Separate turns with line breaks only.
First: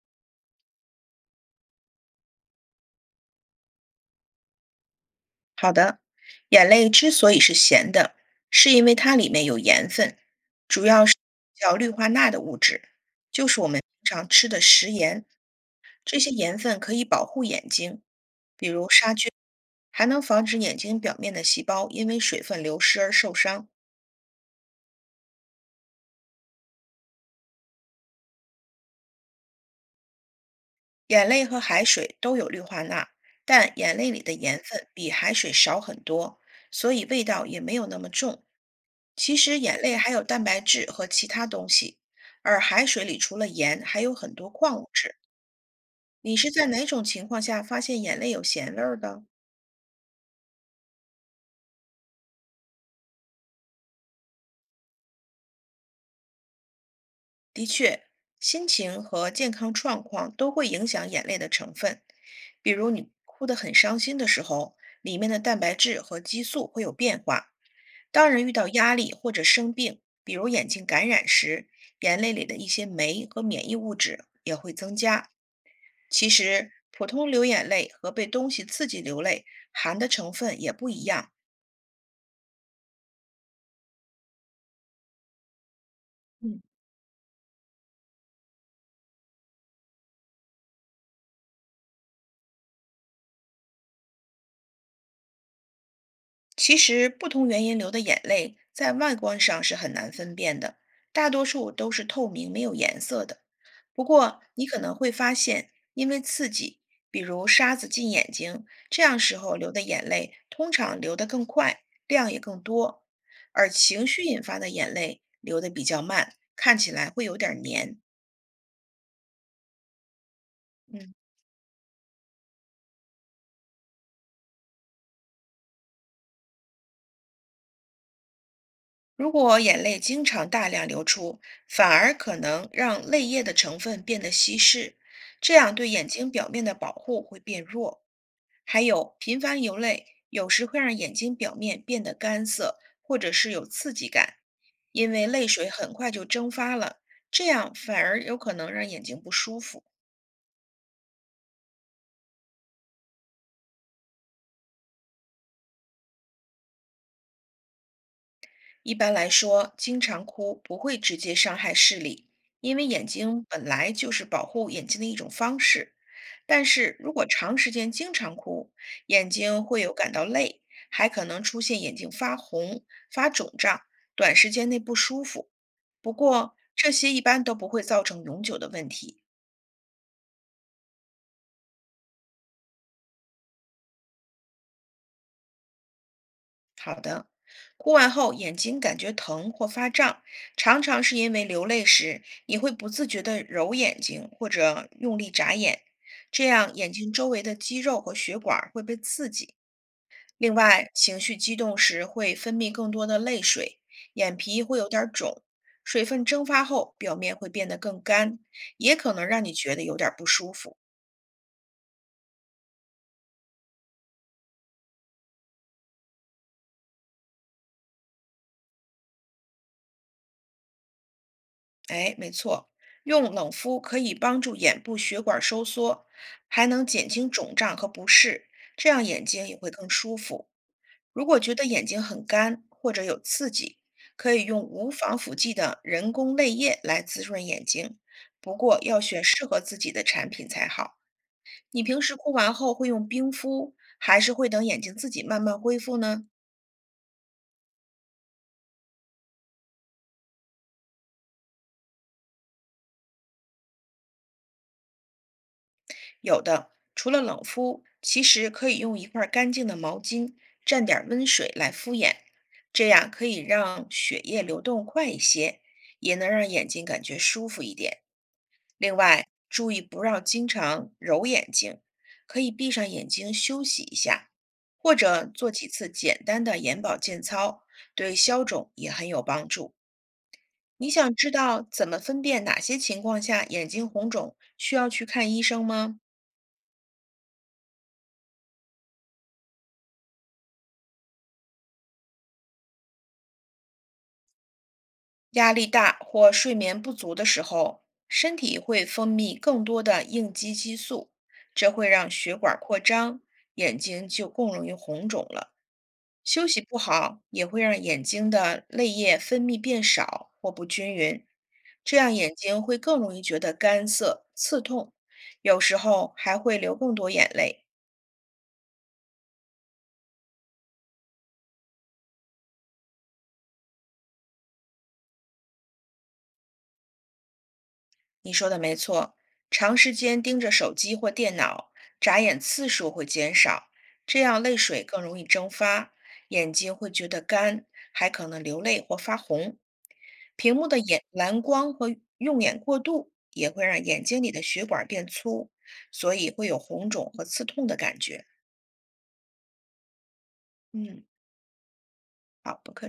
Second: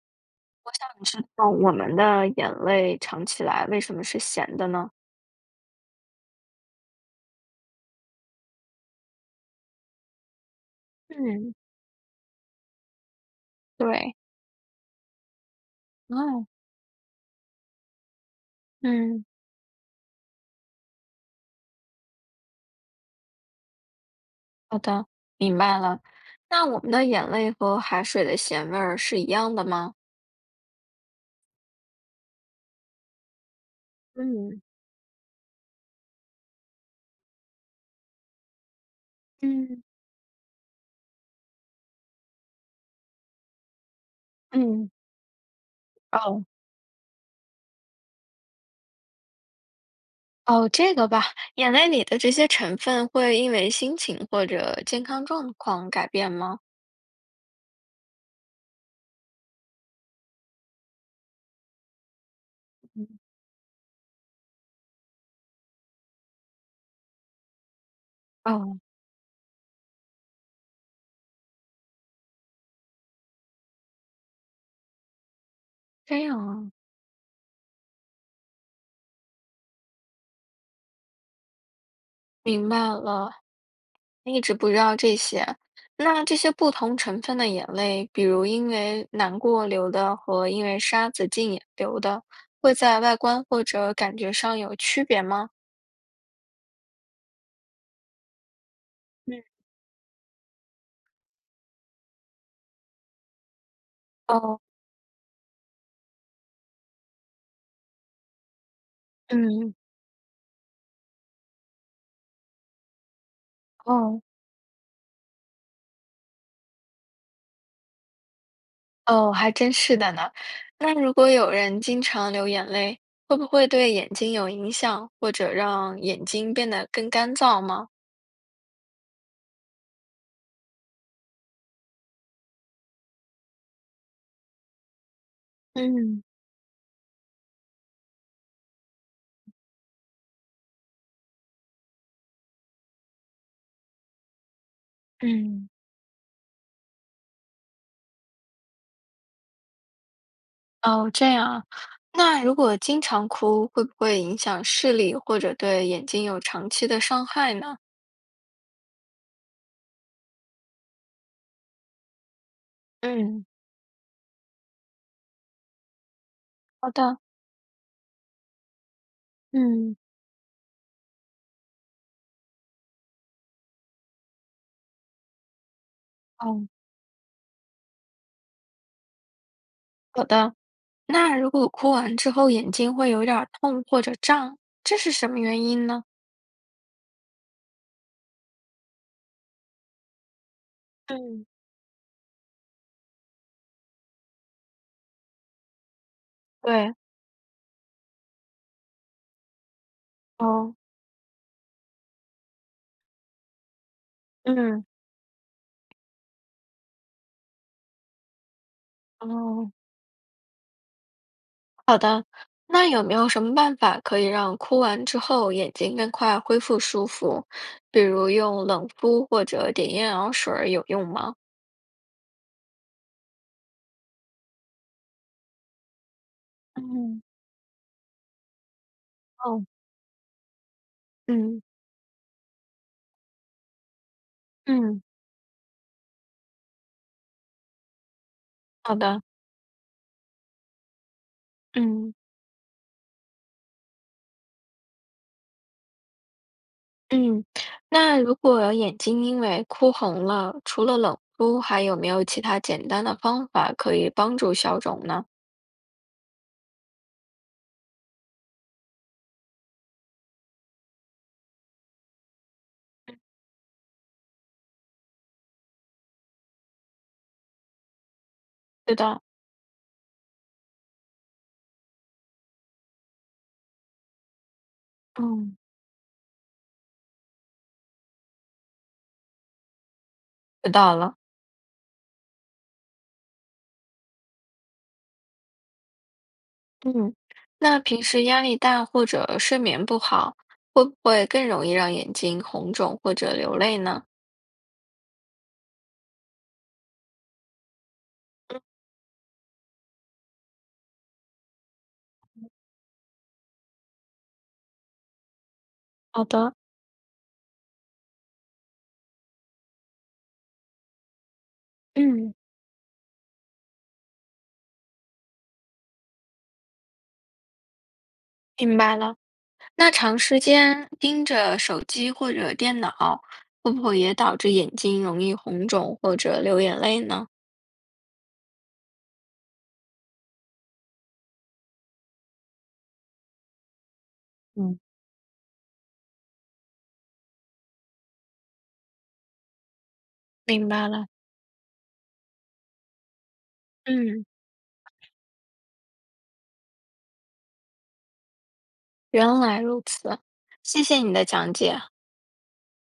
我想你知道我们的眼泪尝起来为什么是咸的呢？
好的，眼泪之所以是咸的，是因为它里面有盐分，主要是
嗯，
叫氯化钠的物质，就是我们平
对，
常吃的食盐。这些
哦，
盐分可以保护眼睛，比如杀
嗯，
菌，还能防止眼睛表面的细胞因为水分流失而受伤。
好的，明白了。那我们的眼泪和海水的咸味儿是一样的吗？
眼泪和海水都有氯化钠，但眼泪里的盐
嗯，
分比海水少很多，所以味道也没有那么重。其实眼
嗯，
泪还有蛋白质和其他东西，而海水里除了盐，还有很多矿物
嗯，
质。你
哦
是在哪种情况下发现眼泪有咸味儿的？
哦，这个吧，眼泪里的这些成分会因为心情或者健康状况改变吗？
的确，心情和健康状况都会影响眼泪的成分。比如
嗯，
你哭得很伤心的时候，里面的蛋白质和激素会有变化。当人遇到
哦，
压力或者生病，比如眼睛感染时，眼泪里的一些酶和免疫物质也会增加。
这
其
样
实，
啊，
普通流眼泪和被东西刺激流泪含的成分也不一样。
明白了。一直不知道这些。那这些
嗯，
不同成分的眼泪，比如因为难过流的和因为沙子进眼流的，会在外观或者感觉上有区别吗？
其实，不同原因流的眼泪在外观
嗯，
上是很难分辨的，大多数都是透明没有颜色的。不过，
哦，
你可能会发现，因为刺激，比如沙子进眼睛，这样时候流
嗯，
的眼泪通常流得更快，量也更多，而情
哦，
绪引发的眼泪流得比较慢，看起来会有点儿黏。
哦，还真是的呢。那
嗯。
如果有人经常流眼泪，会不会对眼睛有影响，或者让眼睛变得更干燥吗？
如果眼泪经常大量流出，反而可能让泪液的成分变得稀释，这样对眼
嗯
睛表面的保护会变弱。还有，频繁流泪有时会让眼睛表面变得干涩，或者是有刺激感，因为泪水
嗯，
很快就蒸发了，这样反而有可能让眼睛不舒服。
哦，这样。那如果经常哭，会不会影响视力或者对眼睛有长期的伤害呢？
一般来说，经常哭不会直接伤害视力，因为眼睛
嗯，
本来就是保护眼睛的一种方式。但
好
是如
的，
果长时间经常哭，眼睛会有
嗯，
感到累，还可能出现眼睛发红、发肿胀，短时间内不舒服。不过
哦，
这些一般都不会造成永久的问题，
好的。那如果哭完之后眼睛会有点儿痛或者胀，这是什么原因呢？
哭完后眼睛感觉疼或发胀，常常是因为
嗯，
流泪时你会不自觉地揉眼睛或者用力眨眼，这样眼
对，
睛周围的肌肉和血管儿会被刺激。另
哦，
外，情绪激动时会分泌更多的泪水，眼皮会
嗯，
有点儿肿，水分蒸发后表面会变得更干，也可能让你
哦，
觉得有点儿不舒服。
好的。那有没有什么办法可以让哭完之后眼睛更快恢复舒服？比如用冷敷或者点眼药水儿有用吗？
哎，没错，用冷敷可以帮助眼部血管收缩，还能减
嗯，
轻肿胀和不适，这样眼睛也
哦。
会更舒服。如果觉
嗯。
得眼睛很干或者有刺激，可以用无
嗯，
防腐剂的人工泪液来滋润眼睛，不过
好
要
的，
选适合自己的产品才好。你平
嗯
时哭完后会用冰敷，还是会等眼睛自己慢慢恢复呢？
嗯，那如果眼睛因为哭红了，除了冷敷，还有没有其他简单的方法可以帮助消肿呢？
有的，除了冷敷，其实可以用一块干净的毛巾蘸点温水来敷眼，这样可以让血液流动快一些，也能让眼睛感觉舒服一点。另
知道，
外，注意不要经常揉眼睛，可以闭上眼睛休息一下，或者做
嗯，
几次简单的眼保健操，对消肿也很有帮助。
知
你
道
想
了，
知道怎么分辨哪些情况下眼睛红肿需要去看医生吗？
嗯，那平时压力大或者睡眠不好，会不会更容易让眼睛红肿或者流泪呢？
压力大或睡眠不足的时候，身体会分泌更多的应激激素，这会让血管扩张，眼睛就更容易红肿了。
好
休
的，
息不好也会让眼睛的泪液分泌变少或不均匀，这样
嗯，
眼睛会更容易觉得干涩、刺痛，有时候还会流更多眼泪。
明白了。那长时间盯着手机或者电脑，会不会也导致眼睛容易红肿或者流眼泪呢？
你说的没错，长时间盯着手机或电脑，眨眼次数会减少，这样泪
嗯。
水更容易蒸发，眼睛会觉得干，还可能流泪或发红。屏幕
明
的
白
眼
了，
蓝光和用眼过度也会让眼睛
嗯，
里的血管变粗，所以会有红肿和刺痛的感觉。
原来如此，谢谢
嗯，
你的讲解。
好，不客气。